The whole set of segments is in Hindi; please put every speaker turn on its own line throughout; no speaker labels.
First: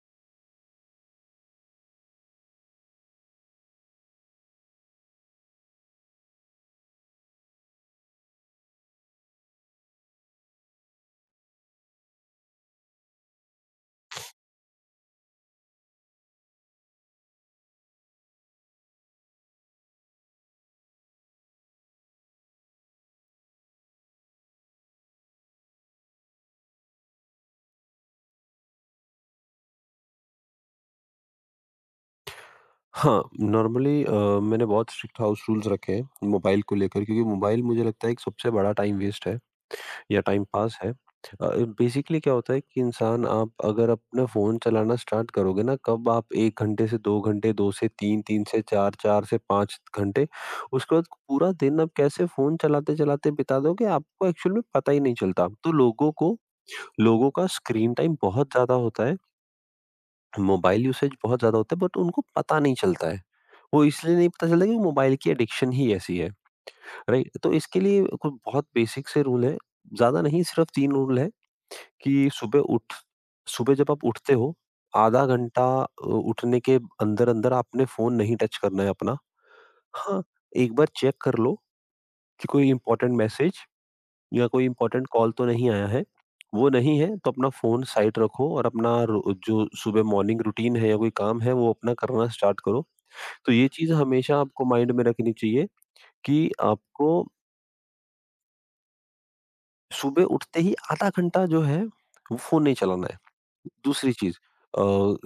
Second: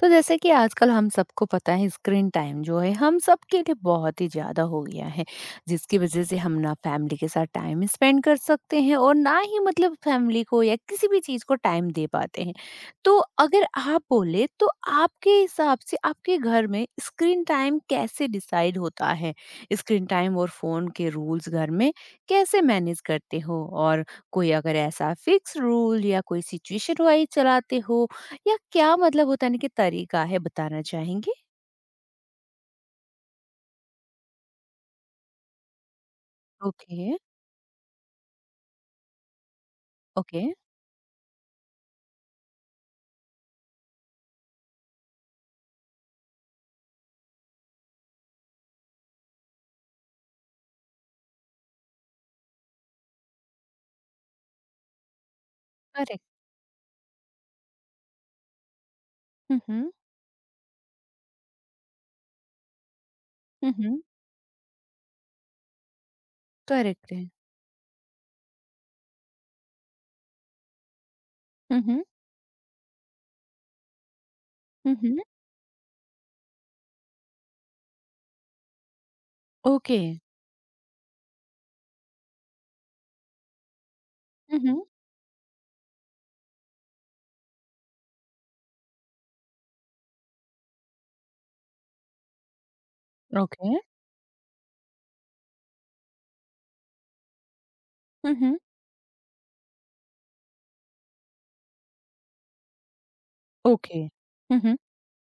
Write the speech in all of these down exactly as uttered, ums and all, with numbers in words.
तो जैसे कि आजकल हम सबको पता है स्क्रीन टाइम जो है हम सबके लिए बहुत ही ज़्यादा हो गया है, जिसकी वजह से हम ना फैमिली के साथ टाइम स्पेंड कर सकते हैं और ना ही मतलब फैमिली को या किसी भी चीज़ को टाइम दे पाते हैं। तो अगर आप बोले तो आपके हिसाब से आपके घर में स्क्रीन टाइम कैसे डिसाइड होता है? स्क्रीन टाइम और फ़ोन के रूल्स घर में कैसे मैनेज करते हो, और कोई अगर ऐसा फिक्स रूल या कोई सिचुएशन वाइज चलाते हो, या क्या मतलब होता है ना कि तरीका है बताना चाहेंगे?
हाँ, नॉर्मली अ, मैंने बहुत स्ट्रिक्ट हाउस रूल्स रखे हैं, मोबाइल को लेकर
ओके।
क्योंकि मोबाइल मुझे लगता है एक सबसे बड़ा टाइम वेस्ट है या टाइम
ओके।
पास है। अ, बेसिकली क्या होता है कि इंसान आप अगर अपना फ़ोन चलाना स्टार्ट करोगे ना, कब आप एक घंटे से दो घंटे, दो से तीन, तीन से चार, चार से पाँच घंटे, उसके बाद पूरा दिन आप कैसे फ़ोन चलाते-चलाते बिता दोगे, आपको एक्चुअल में पता ही नहीं चलता। तो लोगों
करेक्ट।
को लोगों का स्क्रीन टाइम बहुत ज़्यादा होता है,
हुँ, हुँ।
मोबाइल यूसेज बहुत ज़्यादा होता है, बट उनको पता नहीं चलता है।
हुँ,
वो
हुँ।
इसलिए नहीं पता चलता क्योंकि मोबाइल की एडिक्शन ही ऐसी है,
करेक्ट है।
राइट? तो इसके लिए कुछ बहुत बेसिक से रूल है, ज़्यादा नहीं सिर्फ तीन रूल है।
हुँ, हुँ।
कि सुबह उठ सुबह जब आप उठते हो,
हुँ, हुँ।
आधा घंटा अ, उठने के अंदर-अंदर आपने फ़ोन नहीं टच करना है अपना।
ओके।
हाँ, एक बार चेक कर लो कि कोई इम्पोर्टेंट मैसेज या
हुँ,
कोई
हुँ।
इम्पोर्टेंट कॉल तो नहीं आया है। वो नहीं है तो अपना फ़ोन साइड रखो और अपना रो जो सुबह मॉर्निंग रूटीन है या कोई काम है वो अपना करना स्टार्ट करो। तो ये
ओके।
चीज़ हमेशा आपको माइंड में रखनी चाहिए कि आपको
हुँ, हुँ।
सुबह उठते ही आधा घंटा जो है वो फोन नहीं चलाना है।
ओके।
दूसरी चीज
हुँ, हुँ।
अ,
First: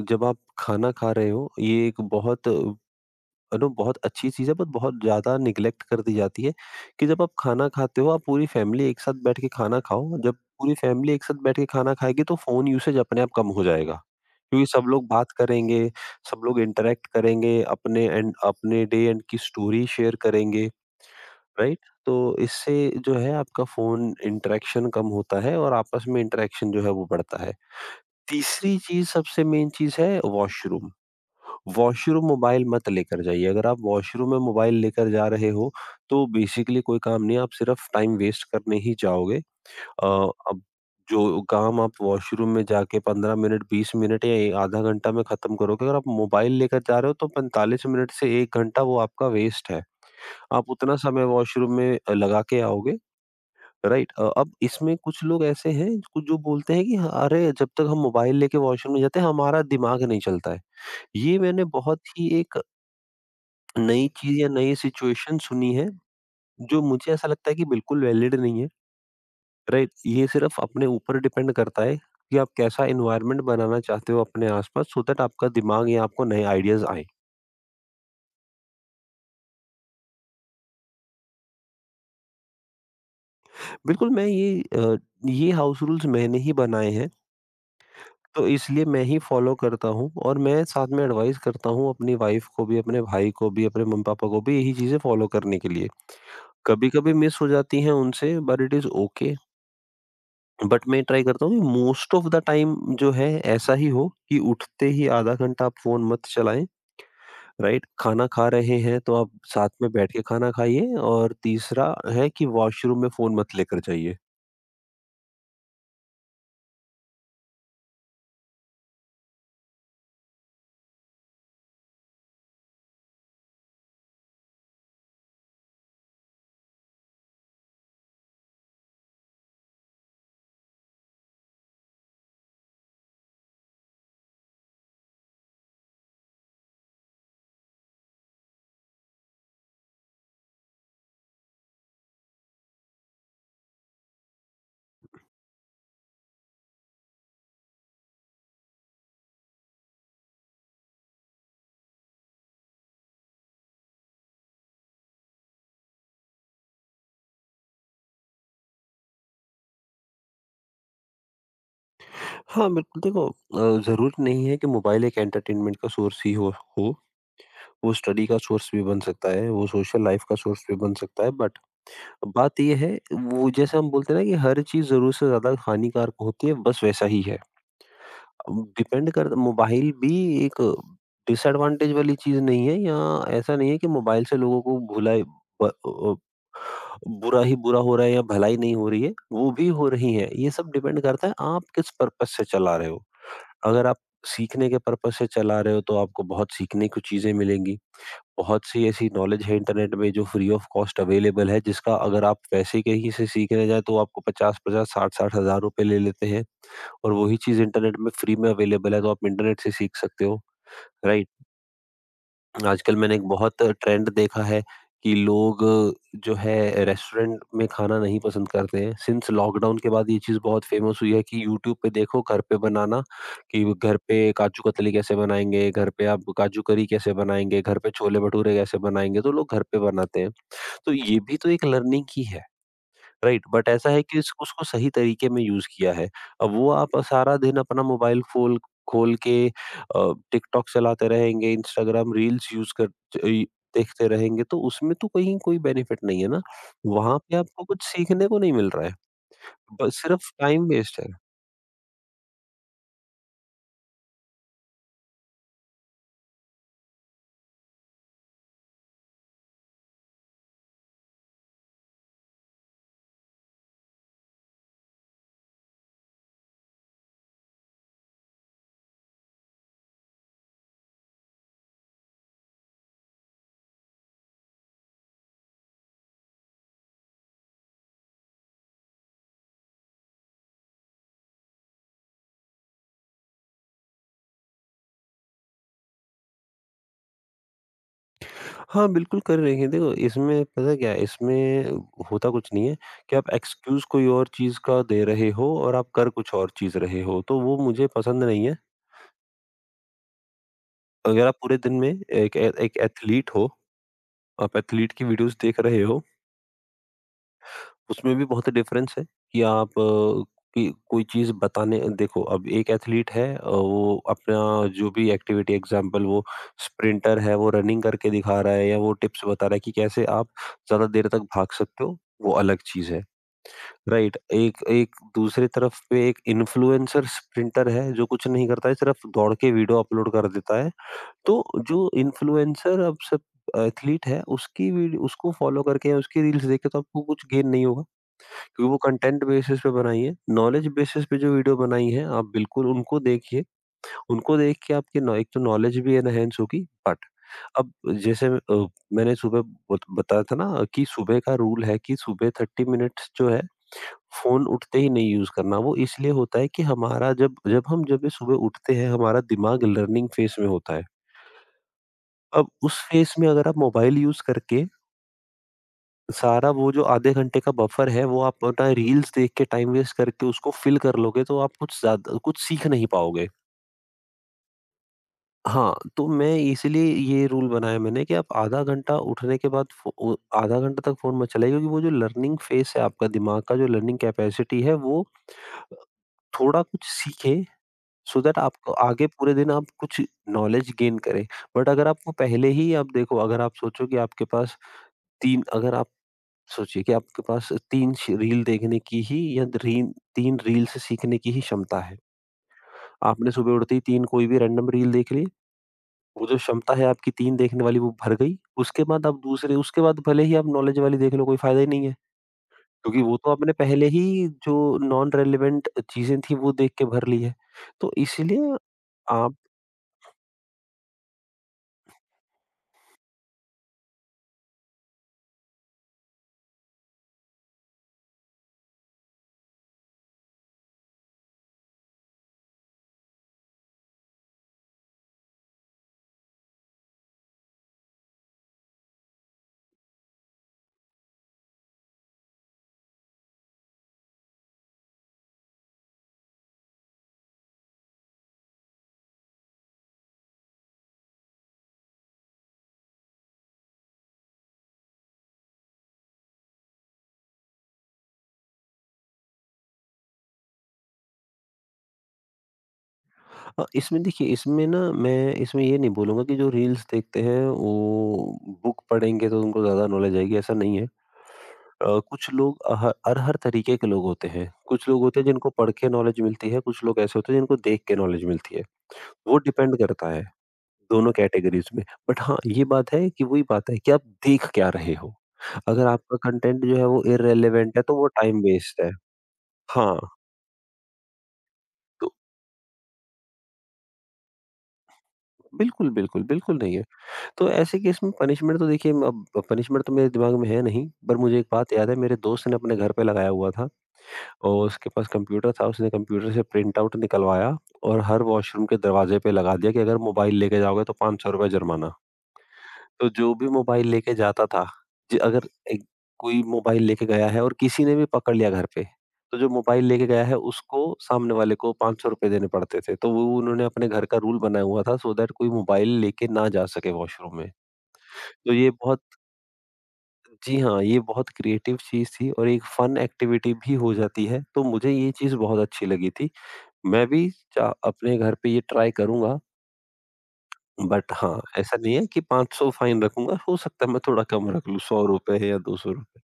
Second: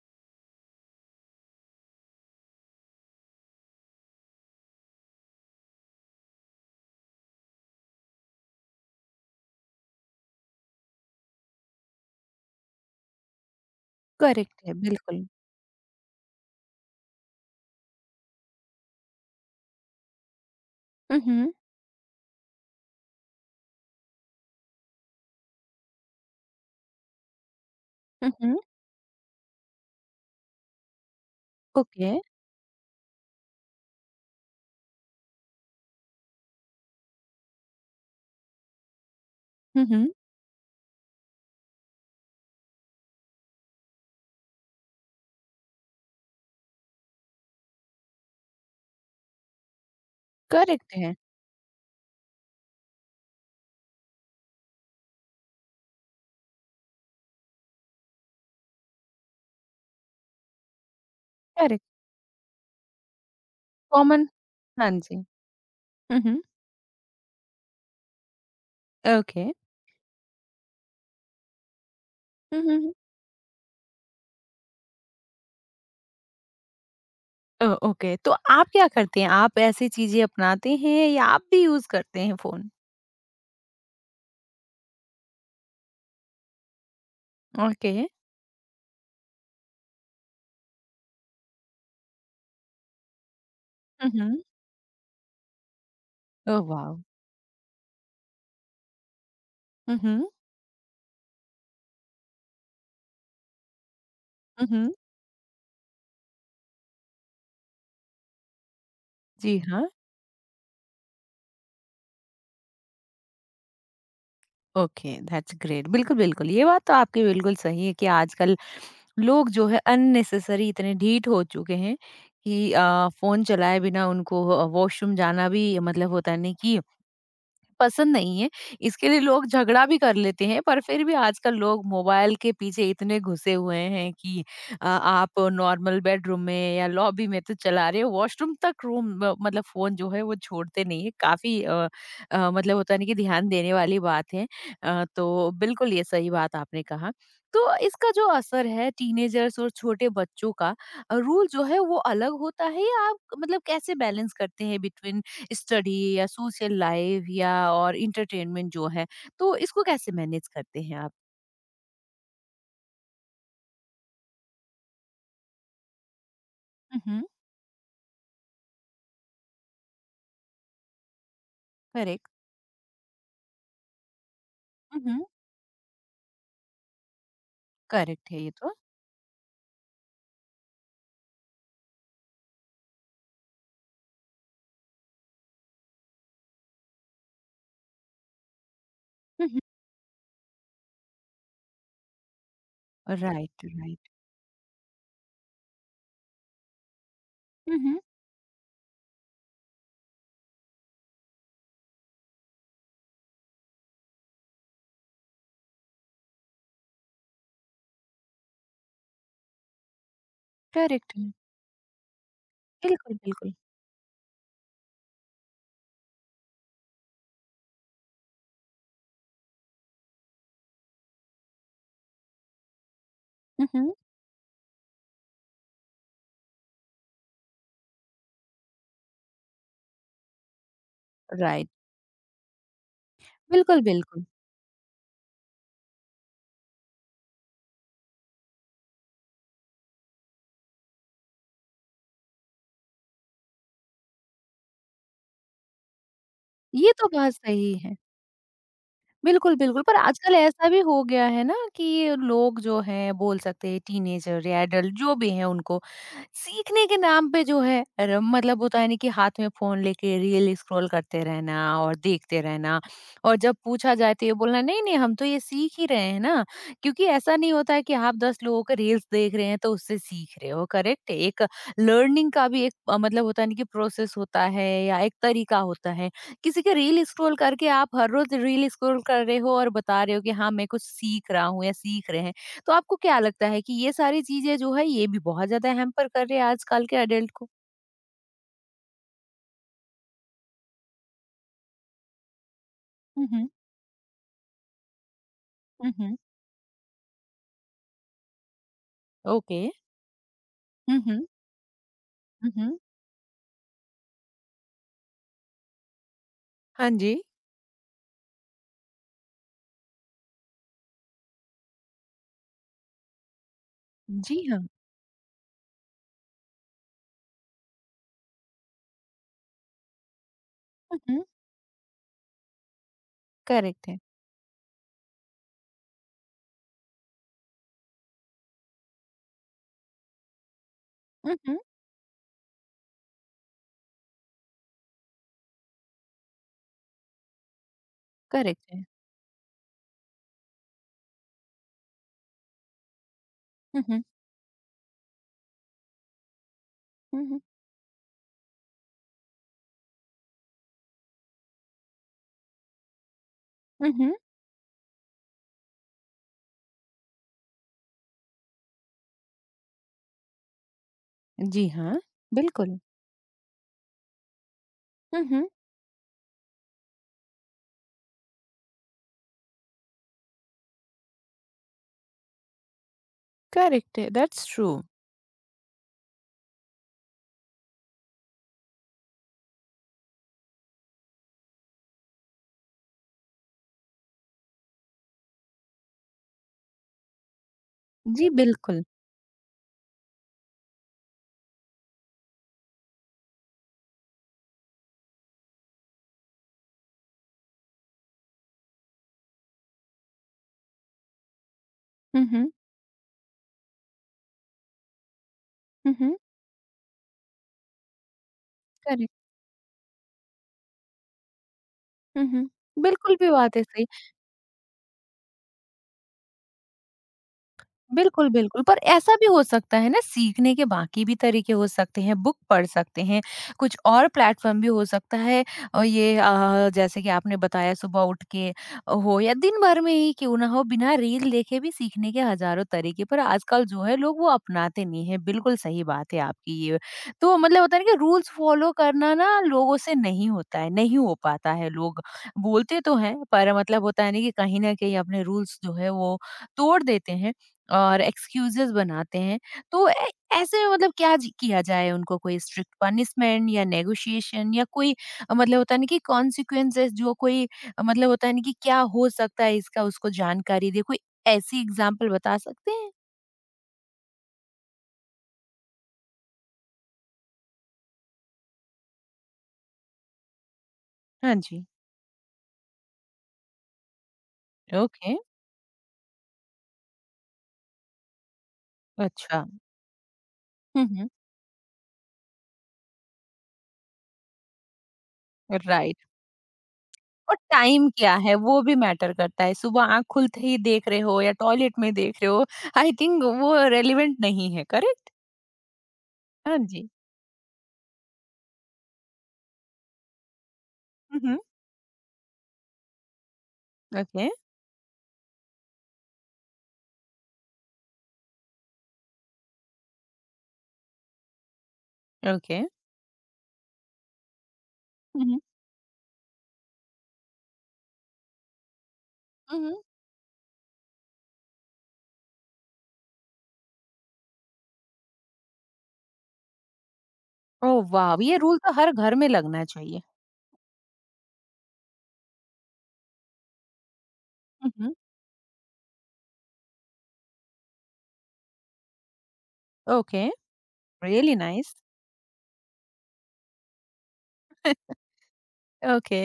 जब आप खाना खा रहे हो, ये एक बहुत अ, नो, बहुत अच्छी चीज है बट बहुत ज्यादा निग्लेक्ट कर दी जाती है कि जब आप खाना खाते हो, आप पूरी फैमिली एक साथ बैठ के खाना खाओ। जब पूरी फैमिली एक साथ बैठ के खाना खाएगी तो फोन यूसेज अपने आप कम हो जाएगा
करेक्ट
क्योंकि
है,
सब लोग
बिल्कुल।
बात करेंगे, सब लोग इंटरेक्ट करेंगे, अपने एंड अपने डे एंड की स्टोरी शेयर करेंगे,
हुँ, हुँ।
राइट? तो इससे जो है आपका फ़ोन इंटरेक्शन कम होता है और आपस में इंटरेक्शन जो है वो बढ़ता है।
हुँ, हुँ।
तीसरी चीज़ सबसे मेन चीज़ है, वॉशरूम।
ओके।
वॉशरूम मोबाइल मत लेकर जाइए। अगर आप वॉशरूम में मोबाइल लेकर जा रहे हो तो बेसिकली कोई काम नहीं है, आप सिर्फ़ टाइम वेस्ट करने ही जाओगे।
हुँ,
अ,
हुँ।
अब जो काम आप वॉशरूम में जाके पंद्रह मिनट, बीस मिनट या ए आधा घंटा में ख़त्म करोगे, अगर आप मोबाइल लेकर जा रहे हो तो पैंतालीस मिनट से एक घंटा वो आपका वेस्ट है। आप
करेक्ट
उतना
है।
समय वॉशरूम में अ, लगा के आओगे, राइट। अ, अब इसमें कुछ लोग ऐसे हैं, कु- जो बोलते हैं कि "हाँ, अरे जब तक हम मोबाइल लेके वॉशरूम में जाते हैं हमारा दिमाग नहीं चलता है।" ये मैंने
करेक्ट।
बहुत ही एक नई
कॉमन।
चीज या नई
हाँ जी।
सिचुएशन सुनी है,
हुँ, हुँ।
जो मुझे ऐसा लगता है कि बिल्कुल वैलिड नहीं है।
ओके।
राइट? ये सिर्फ अपने ऊपर डिपेंड करता है कि आप
हुँ। हुँ,
कैसा
हुँ।
एनवायरनमेंट बनाना चाहते हो अपने आसपास, सो दैट आपका दिमाग या आपको नए आइडियाज आए।
ओ ओके, तो आप क्या करते हैं? आप ऐसी चीज़ें अपनाते हैं या आप भी यूज़ करते हैं फ़ोन?
बिल्कुल, मैं ये अ, ये हाउस रूल्स मैंने ही बनाए हैं,
ओके।
तो इसलिए मैं ही फॉलो करता हूँ और मैं साथ में एडवाइस करता हूँ अपनी वाइफ को भी, अपने भाई को भी, अपने
हुँ,
मम्मी-पापा को
हुँ।
भी यही चीज़ें फॉलो करने के लिए।
ओह वाव!
कभी-कभी मिस हो जाती हैं उनसे बट इट इज़ ओके।
हुँ, हुँ।
बट मैं ट्राई करता हूँ कि मोस्ट ऑफ द टाइम जो है ऐसा ही हो कि
हुँ,
उठते
हुँ।
ही आधा घंटा आप फ़ोन मत चलाएँ, राइट? खाना खा रहे हैं तो आप
जी
साथ
हाँ।
में बैठ के खाना खाइए, और तीसरा है कि वॉशरूम में फ़ोन मत लेकर जाइए।
Okay, that's great. बिल्कुल, बिल्कुल, ये बात तो आपकी बिल्कुल सही है कि आजकल लोग जो है अननेसेसरी इतने ढीठ हो चुके हैं, कि अ, फ़ोन चलाए बिना उनको अ, वॉशरूम जाना भी मतलब होता है नहीं कि पसंद नहीं है, इसके लिए लोग झगड़ा भी कर लेते हैं, पर फिर भी आजकल लोग मोबाइल के पीछे इतने घुसे हुए हैं कि अ, आप नॉर्मल बेडरूम में या लॉबी में तो चला रहे हो, वॉशरूम तक रूम म मतलब फ़ोन जो है वो छोड़ते नहीं है। काफ़ी अ अ, मतलब होता है ना कि ध्यान देने वाली बात है। अ, तो बिल्कुल ये सही बात आपने कहा। तो इसका जो असर है टीनेजर्स और छोटे बच्चों का, अ, रूल जो है वो अलग होता है या आप मतलब कैसे बैलेंस करते हैं बिटवीन स्टडी या सोशल लाइफ या और इंटरटेनमेंट जो है, तो इसको कैसे मैनेज करते हैं आप?
हाँ, बिल्कुल। देखो अ, ज़रूरी नहीं है कि मोबाइल एक एंटरटेनमेंट का सोर्स ही हो हो।
हुँ।
वो स्टडी का सोर्स भी बन सकता है, वो सोशल लाइफ का सोर्स भी बन सकता है। But
correct.
बात ये है, वो जैसे हम बोलते हैं ना कि हर चीज़ ज़रूरत
हुँ।
से ज़्यादा हानिकारक होती है, बस वैसा ही है।
करेक्ट है ये
अब
तो।
डिपेंड कर मोबाइल भी एक डिसएडवांटेज वाली चीज़ नहीं है, या ऐसा नहीं है कि मोबाइल से लोगों को भुला ब अ, बुरा ही बुरा हो रहा है या भलाई नहीं हो रही है,
हुँ,
वो
हुँ।
भी हो रही है। ये सब डिपेंड करता है आप किस पर्पज़ से चला रहे हो।
राइट,
अगर आप
राइट।
सीखने के पर्पज़ से चला रहे हो तो आपको बहुत सीखने को चीज़ें मिलेंगी।
हुँ।
बहुत सी ऐसी नॉलेज है इंटरनेट में जो फ्री ऑफ कॉस्ट अवेलेबल है, जिसका अगर आप पैसे के ही से सीखने जाएँ तो आपको पचास पचास, साठ साठ हज़ार रुपए ले लेते हैं, और वही चीज़ इंटरनेट में फ्री में अवेलेबल है तो आप इंटरनेट से सीख सकते हो,
करेक्ट
राइट?
है।
आजकल मैंने
बिल्कुल,
एक
बिल्कुल।
बहुत ट्रेंड देखा है कि लोग जो है रेस्टोरेंट में खाना नहीं पसंद करते हैं। सिंस लॉकडाउन के बाद ये चीज़ बहुत फेमस हुई है कि यूट्यूब पे देखो घर पे बनाना, कि
हुँ,
वो
हुँ।
घर पे काजू कतली कैसे बनाएंगे, घर पे आप काजू करी कैसे बनाएंगे, घर पे छोले भटूरे कैसे बनाएंगे, तो लोग घर पे बनाते हैं। तो ये भी तो एक
राइट।
लर्निंग ही है, राइट? बट
बिल्कुल,
ऐसा है कि
बिल्कुल।
इस उसको सही तरीके में यूज़ किया है। अब वो आप सारा दिन अपना मोबाइल फ़ोल खोल के, अ, टिकटॉक चलाते रहेंगे, इंस्टाग्राम रील्स यूज़ कर ई देखते रहेंगे, तो उसमें तो कहीं कोई बेनिफिट नहीं है ना।
ये तो
वहाँ
बात
पे आपको
सही
कुछ
है।
सीखने को नहीं मिल रहा है।
बिल्कुल, बिल्कुल। पर
बस सिर्फ
आजकल
टाइम
ऐसा भी
वेस्ट
हो
है।
गया है ना कि लोग जो हैं बोल सकते हैं टीनेजर या एडल्ट जो भी हैं उनको, सीखने के नाम पे जो है र मतलब होता है ना कि हाथ में फ़ोन लेके रील स्क्रॉल करते रहना और देखते रहना। और जब पूछा जाए तो ये बोलना नहीं-नहीं हम तो ये सीख ही रहे हैं ना, क्योंकि ऐसा नहीं होता है कि आप दस लोगों का रील्स देख रहे हैं तो उससे सीख रहे हो, करेक्ट? एक लर्निंग का भी एक अ, मतलब होता है ना कि प्रोसेस होता है या एक तरीका होता है। किसी का रील स्क्रॉल करके आप हर रोज रील स्क्रॉल कर रहे हो और बता रहे हो कि हाँ मैं कुछ सीख रहा हूँ या सीख रहे हैं, तो आपको क्या लगता है कि ये सारी चीजें जो है ये भी बहुत ज्यादा हैम्पर कर रहे हैं आजकल के अडल्ट को?
हाँ, बिल्कुल कर रहे हैं। देखो, इसमें पता क्या है, इसमें होता कुछ नहीं है, कि आप
हम्म।
एक्सक्यूज़ कोई और चीज़ का दे रहे हो और आप कर
हम्म।
कुछ और चीज़ रहे हो, तो वो मुझे पसंद नहीं है।
ओके। हम्म।
अगर आप पूरे दिन में एक ए एक
हम्म।
एथलीट हो, आप एथलीट की वीडियोज़ देख रहे हो,
हाँ जी।
उसमें भी बहुत डिफरेंस है कि आप अ, कि कोई चीज़ बताने। देखो, अब एक एथलीट है, अ, वो अपना
जी हाँ।
जो भी एक्टिविटी एग्ज़ाम्पल, वो स्प्रिंटर है, वो रनिंग करके दिखा रहा है या वो टिप्स बता रहा है कि कैसे आप ज़्यादा देर तक
हम्म।
भाग सकते हो, वो अलग चीज़ है।
करेक्ट है।
राइट? एक एक दूसरी तरफ पे एक इन्फ्लुएंसर स्प्रिंटर है जो कुछ नहीं करता है, सिर्फ़ दौड़ के वीडियो अपलोड कर देता है। तो
हम्म।
जो इन्फ्लुएंसर अब सब एथलीट है, उसकी वीडियो उसको फॉलो करके या उसकी रील्स देख के तो आपको कुछ गेन नहीं होगा,
करेक्ट
क्योंकि वो
है।
कंटेंट बेसिस पे बनाई है। नॉलेज बेसिस पे जो वीडियो बनाई है आप बिल्कुल उनको देखिए,
हम्म।
उनको देख के आपकी नॉ- एक तो नॉलेज भी एनहेंस होगी। But
hmm.
अब जैसे, अ, मैंने सुबह बत- बताया था ना कि सुबह का रूल है कि सुबह थर्टी मिनट्स जो है
हम्म।
फोन उठते ही नहीं यूज करना, वो इसलिए होता है कि हमारा जब जब हम जब ये सुबह उठते हैं, हमारा दिमाग लर्निंग फेज में होता है।
जी हाँ।
अब
बिल्कुल।
उस फेस में अगर आप मोबाइल यूज़ करके
हम्म।
सारा वो जो आधे घंटे का बफर है वो आप अपना रील्स देख के टाइम वेस्ट करके उसको फ़िल कर लोगे, तो आप कुछ ज़्यादा कुछ सीख नहीं पाओगे।
करेक्ट है, दैट्स ट्रू।
हाँ, तो मैं इसीलिए ये रूल बनाया मैंने कि आप आधा घंटा उठने के बाद फ़ो ओ आधा घंटा तक फ़ोन मत चलाइए, क्योंकि वो जो लर्निंग फेस है, आपका दिमाग का जो लर्निंग कैपेसिटी है वो थोड़ा कुछ सीखे, सो
जी
दैट आपको
बिल्कुल।
आगे पूरे दिन आप कुछ नॉलेज गेन करें। बट अगर आपको पहले ही, आप देखो, अगर आप सोचो कि आपके पास तीन, अगर सोचिए कि आपके पास तीन श रील देखने की ही या री तीन रील से सीखने की ही क्षमता है।
हम्म।
आपने सुबह उठते ही तीन कोई भी रैंडम रील देख ली,
हम्म।
वो जो क्षमता है आपकी तीन देखने वाली वो भर गई। उसके बाद आप
करेक्ट।
दूसरे उसके बाद भले ही आप नॉलेज वाली देख लो, कोई फ़ायदा ही नहीं है,
हम्म,
क्योंकि वो
बिल्कुल
तो
भी
आपने
बात है।
पहले ही जो नॉन रेलेवेंट चीज़ें थी वो देख के भर ली है। तो
बिल्कुल,
इसलिए
बिल्कुल। पर ऐसा भी
आप
हो सकता है ना, सीखने के बाकी भी तरीके हो सकते हैं, बुक पढ़ सकते हैं, कुछ और प्लेटफ़ॉर्म भी हो सकता है, और ये अ, जैसे कि आपने बताया सुबह उठ के हो या दिन भर में ही क्यों ना हो, बिना रील देखे भी सीखने के हज़ारों तरीके, पर आजकल जो है लोग वो अपनाते नहीं हैं, बिल्कुल सही बात है आपकी ये। तो मतलब होता है ना कि रूल्स फ़ॉलो करना ना लोगों से नहीं होता है, नहीं हो पाता है, लोग बोलते तो हैं पर मतलब होता है ना कि कहीं न कहीं अपने रूल्स जो है वो तोड़ देते हैं। और एक्सक्यूजेस बनाते हैं, तो ऐ- ऐसे में मतलब क्या जी- किया जाए, उनको कोई स्ट्रिक्ट पनिशमेंट या नेगोशिएशन या कोई अ, मतलब होता है ना कि कॉन्सिक्वेंसेस, जो कोई अ, मतलब होता है ना कि क्या हो सकता है इसका उसको जानकारी दे, कोई ऐसी एग्जाम्पल बता सकते हैं?
अ, इसमें देखिए, इसमें ना, मैं इसमें ये नहीं बोलूँगा कि जो रील्स देखते हैं वो बुक पढ़ेंगे तो उनको ज़्यादा नॉलेज आएगी, ऐसा नहीं है।
हाँ जी।
अ, कुछ लोग, अ, ह हर हर तरीके के लोग होते हैं। कुछ लोग
ओके।
होते हैं जिनको पढ़ के नॉलेज मिलती है, कुछ लोग ऐसे होते हैं जिनको देख के नॉलेज मिलती है। वो
अच्छा।
डिपेंड करता है
हम्म।
दोनों कैटेगरीज़ में। बट हाँ, ये बात है कि वही बात है कि आप देख क्या रहे हो? अगर
राइट।
आपका कंटेंट जो है वो
और
इर्रेलेवेंट है
टाइम
तो वो
क्या है
टाइम
वो भी
वेस्ट है।
मैटर करता है, सुबह
हाँ।
आंख खुलते ही देख रहे हो या टॉयलेट में
तो
देख रहे हो, आई थिंक वो रेलिवेंट नहीं है, करेक्ट।
बिल्कुल, बिल्कुल, बिल्कुल
हाँ
नहीं है।
जी।
तो ऐसे केस में पनिशमेंट तो देखिए, अब पनिशमेंट तो मेरे दिमाग में है नहीं, पर मुझे
हम्म।
एक बात याद है, मेरे दोस्त ने अपने घर पे लगाया हुआ था।
ओके।
और उसके पास कंप्यूटर था, उसने कंप्यूटर से प्रिंटआउट निकलवाया और हर वॉशरूम के दरवाजे पे लगा दिया कि अगर मोबाइल लेके जाओगे तो पाँच सौ रुपए जुर्माना।
ओके।
तो जो भी मोबाइल लेके जाता था, ज अगर एक कोई मोबाइल लेके गया है और किसी ने भी पकड़ लिया घर पे, तो जो
मम्म।
मोबाइल लेके गया है उसको सामने वाले को पाँच सौ रुपए देने पड़ते थे। तो वो उन्होंने अपने घर का रूल बनाया हुआ था सो दैट कोई मोबाइल लेके ना जा सके वॉशरूम में।
ओह वाह, ये
तो
रूल
ये
तो हर
बहुत
घर में लगना चाहिए।
जी हाँ, ये बहुत क्रिएटिव चीज़ थी और एक फन एक्टिविटी भी हो जाती है, तो मुझे
मम्म।
ये चीज़ बहुत अच्छी लगी थी। मैं भी चा अपने घर पे ये ट्राई करूँगा।
ओके।
बट
रियली
हाँ,
नाइस।
ऐसा नहीं है कि पाँच सौ फाइन रखूँगा, हो सकता है मैं थोड़ा कम रख लूँ, ₹सौ या ₹दो सौ।
ओके।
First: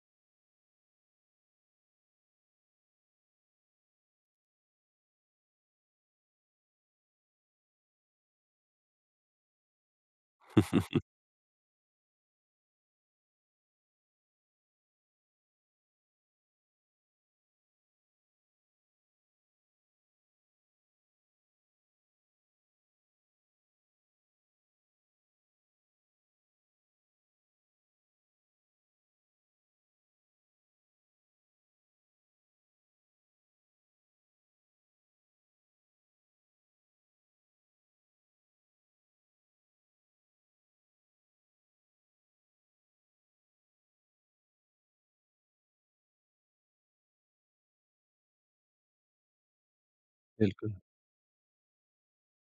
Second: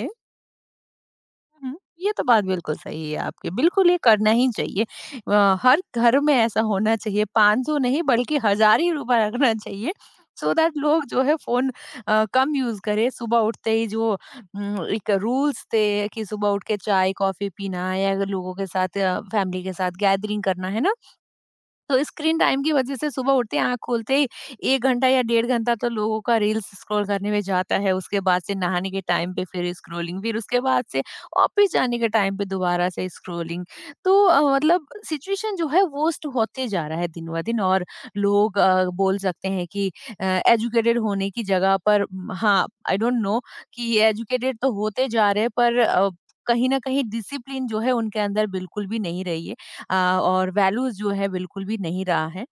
हम्म, ये तो बात बिल्कुल सही है आपकी, बिल्कुल ये करना ही चाहिए। अ, हर घर में ऐसा होना चाहिए, पाँच सौ नहीं बल्कि हजार ही रुपया रखना चाहिए, सो so दैट लोग जो है फोन अ, कम यूज करें। सुबह उठते ही जो हम्म, एक रूल्स थे कि सुबह उठ के चाय कॉफी पीना, या अगर लोगों के साथ फैमिली के साथ गैदरिंग करना है ना, तो स्क्रीन टाइम की वजह से सुबह उठते ही आँख खोलते ही एक घंटा या डेढ़ घंटा तो लोगों का रील्स स्क्रॉल करने में जाता है। उसके बाद से नहाने के टाइम पे फिर स्क्रॉलिंग, फिर उसके बाद से ऑफ़िस जाने के टाइम पे दोबारा से स्क्रॉलिंग। तो अ, मतलब सिचुएशन जो है वर्स्ट होते जा रहा है दिन-ब-दिन, और लोग अ, बोल सकते हैं कि अ, एजुकेटेड होने की जगह पर उम, हाँ, आई डोंट नो कि एजुकेटेड तो होते जा रहे हैं पर अ, कहीं न कहीं डिसिप्लिन जो है उनके अंदर बिल्कुल भी नहीं रही है। अ, और
बिल्कुल।
वैल्यूज़ जो है बिल्कुल भी नहीं रहा है।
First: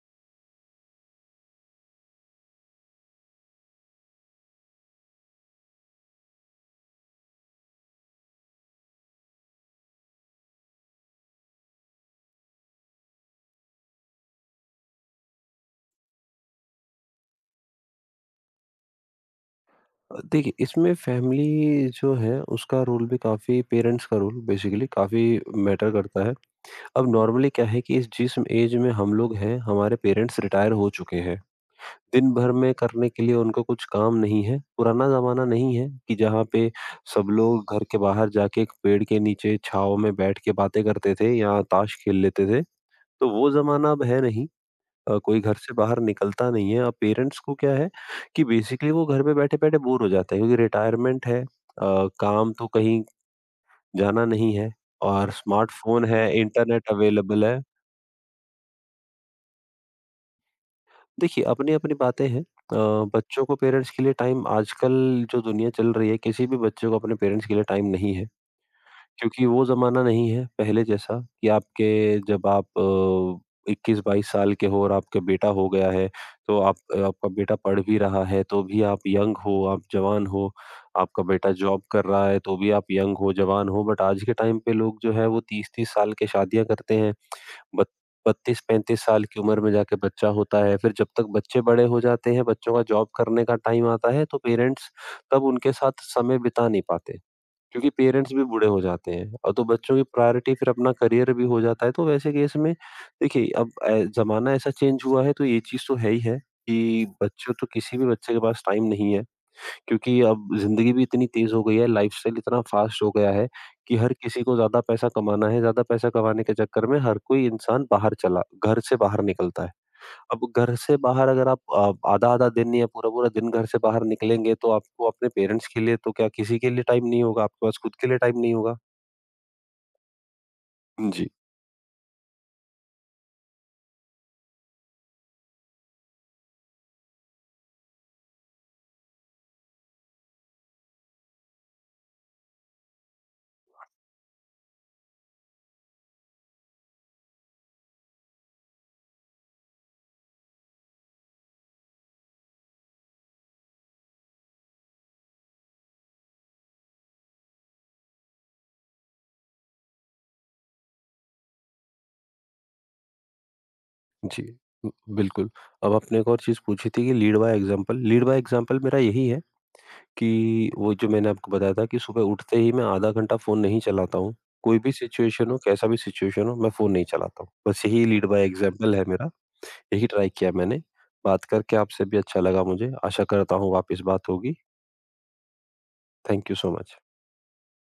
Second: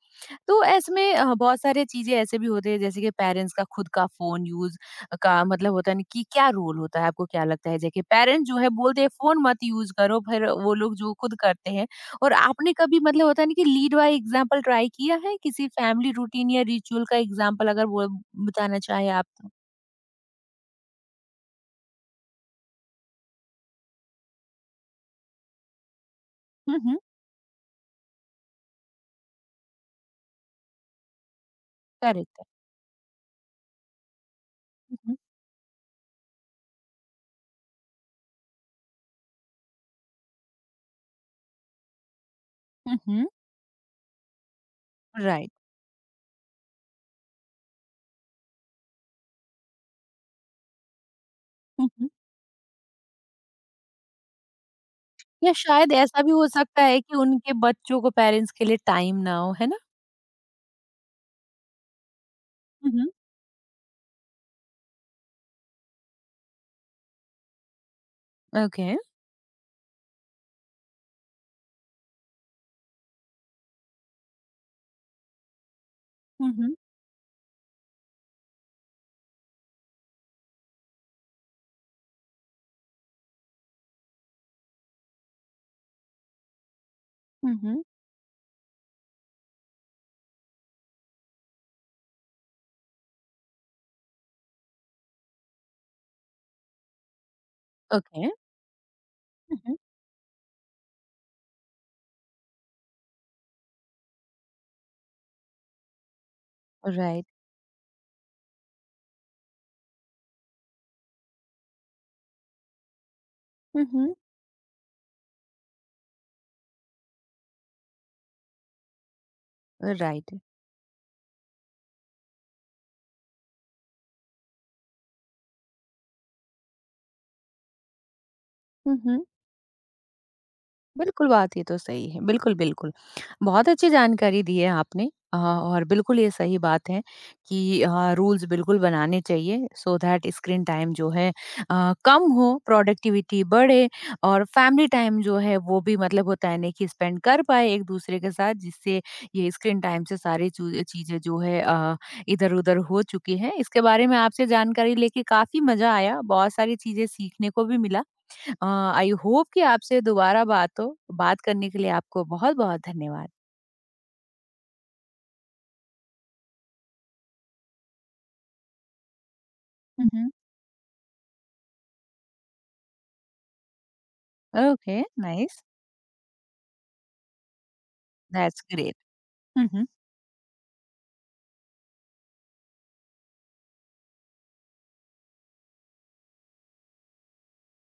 तो इसमें अ, बहुत सारे चीज़ें ऐसे भी होते हैं जैसे कि पेरेंट्स का खुद का फ़ोन यूज़ का मतलब होता है ना कि क्या रोल होता है? आपको क्या लगता है? जैसे पेरेंट्स जो है बोलते हैं फ़ोन मत यूज़ करो फिर वो लोग जो खुद करते हैं, और आपने कभी मतलब होता है ना कि लीड बाय एग्ज़ाम्पल ट्राई किया है? किसी फैमिली रूटीन या रिचुअल का एग्ज़ाम्पल अगर वो बताना चाहे आप तो?
अ, देखिए, इसमें फैमिली जो है, उसका रोल भी काफ़ी, पेरेंट्स का रोल बेसिकली काफ़ी मैटर करता है।
हुँ, हुँ।
अब नॉर्मली क्या है कि इस जिस एज में हम लोग हैं, हमारे पेरेंट्स रिटायर हो चुके हैं। दिन
करेक्ट है।
भर में करने के लिए उनको कुछ काम नहीं है।
हुँ,
पुराना
हुँ।
ज़माना नहीं है कि जहाँ पे सब लोग घर के बाहर जाके एक पेड़ के नीचे छाँव में बैठ के बातें करते थे या ताश खेल लेते थे।
हुँ, हुँ।
तो वो ज़माना अब है नहीं। अ, कोई
राइट।
घर से बाहर निकलता नहीं है। अब पेरेंट्स को क्या है कि बेसिकली वो घर पे बैठे-बैठे बोर हो जाते हैं, क्योंकि रिटायरमेंट है। अ,
हुँ, हुँ।
काम तो कहीं जाना नहीं है और
या शायद
स्मार्टफ़ोन
ऐसा
है,
भी हो सकता
इंटरनेट
है कि
अवेलेबल
उनके
है।
बच्चों को पेरेंट्स के लिए टाइम ना हो, है ना?
देखिए, अपनी-अपनी बातें हैं। अ,
Mhm.
बच्चों को पेरेंट्स के लिए टाइम आजकल, जो दुनिया चल रही है, किसी भी बच्चे को अपने पेरेंट्स के लिए टाइम नहीं है।
Okay.
क्योंकि वो ज़माना नहीं है पहले जैसा कि आपके जब आप अ, इक्कीस बाईस साल के हो और आपका बेटा हो गया है, तो
Mhm.
आप आपका बेटा पढ़ भी रहा है, तो भी आप यंग हो, आप जवान हो। आपका बेटा जॉब कर रहा है, तो भी आप यंग हो, जवान हो। बट आज के टाइम पे लोग जो है वो तीस तीस साल के शादियाँ करते हैं।
Mhm.
बत बत्तीस पैंतीस साल की उम्र में जाके बच्चा होता है, फिर जब तक बच्चे बड़े हो जाते हैं, बच्चों का जॉब करने का टाइम आता है, तो पेरेंट्स तब उनके साथ समय बिता नहीं पाते, क्योंकि
Okay.
पेरेंट्स भी बूढ़े हो जाते हैं, और तो
Mhm.
बच्चों की प्रायोरिटी फिर अपना करियर भी हो जाता है। तो वैसे केस में देखिए, अब ए, ज़माना ऐसा चेंज हुआ है तो ये चीज़ तो है ही है कि
Right.
बच्चों तो किसी भी बच्चे के पास टाइम नहीं है। क्योंकि अब ज़िंदगी भी इतनी तेज़ हो गई है, लाइफ़स्टाइल इतना फ़ास्ट हो गया है कि हर
Mhm.
किसी को ज़्यादा पैसा कमाना है, ज़्यादा पैसा कमाने के चक्कर में हर कोई इंसान बाहर चला घर से बाहर निकलता है।
Right.
अब घर से बाहर अगर आप अ, आधा-आधा दिन या पूरा-पूरा दिन घर से बाहर निकलेंगे, तो आपको अपने पेरेंट्स के लिए तो क्या, किसी के लिए टाइम नहीं होगा, आपके पास खुद के लिए टाइम नहीं होगा।
Mhm.
जी।
बिल्कुल, बात ये तो सही है। बिल्कुल, बिल्कुल। बहुत अच्छी जानकारी दी है आपने। अ, और बिल्कुल ये सही बात है कि अ, रूल्स बिल्कुल बनाने चाहिए सो दैट स्क्रीन टाइम जो है अ, कम हो, प्रोडक्टिविटी बढ़े, और फैमिली टाइम जो है वो भी मतलब होता है ना कि स्पेंड कर पाए एक-दूसरे के साथ, जिससे ये स्क्रीन टाइम से सारी चू चीज़ें जो है अ, इधर-उधर हो चुकी हैं। इसके बारे में आपसे जानकारी लेके काफ़ी मज़ा आया, बहुत सारी चीज़ें सीखने को भी मिला। आई होप कि आपसे दोबारा बात हो। बात करने के लिए आपको बहुत बहुत धन्यवाद।
जी, बिल्कुल। अब आपने एक और चीज़ पूछी थी कि lead by example, lead by example मेरा यही है
Mm-hmm.
कि वो जो मैंने आपको बताया था कि सुबह उठते ही मैं आधा घंटा फ़ोन नहीं चलाता हूँ। कोई भी
Okay,
सिचुएशन हो,
nice.
कैसा भी सिचुएशन हो, मैं फ़ोन नहीं चलाता हूँ। बस यही lead by
that's
example
great.
है मेरा।
Mm-hmm.
यही ट्राई किया मैंने। बात करके आपसे भी अच्छा लगा मुझे। आशा करता हूँ वापस बात होगी। Thank you so much.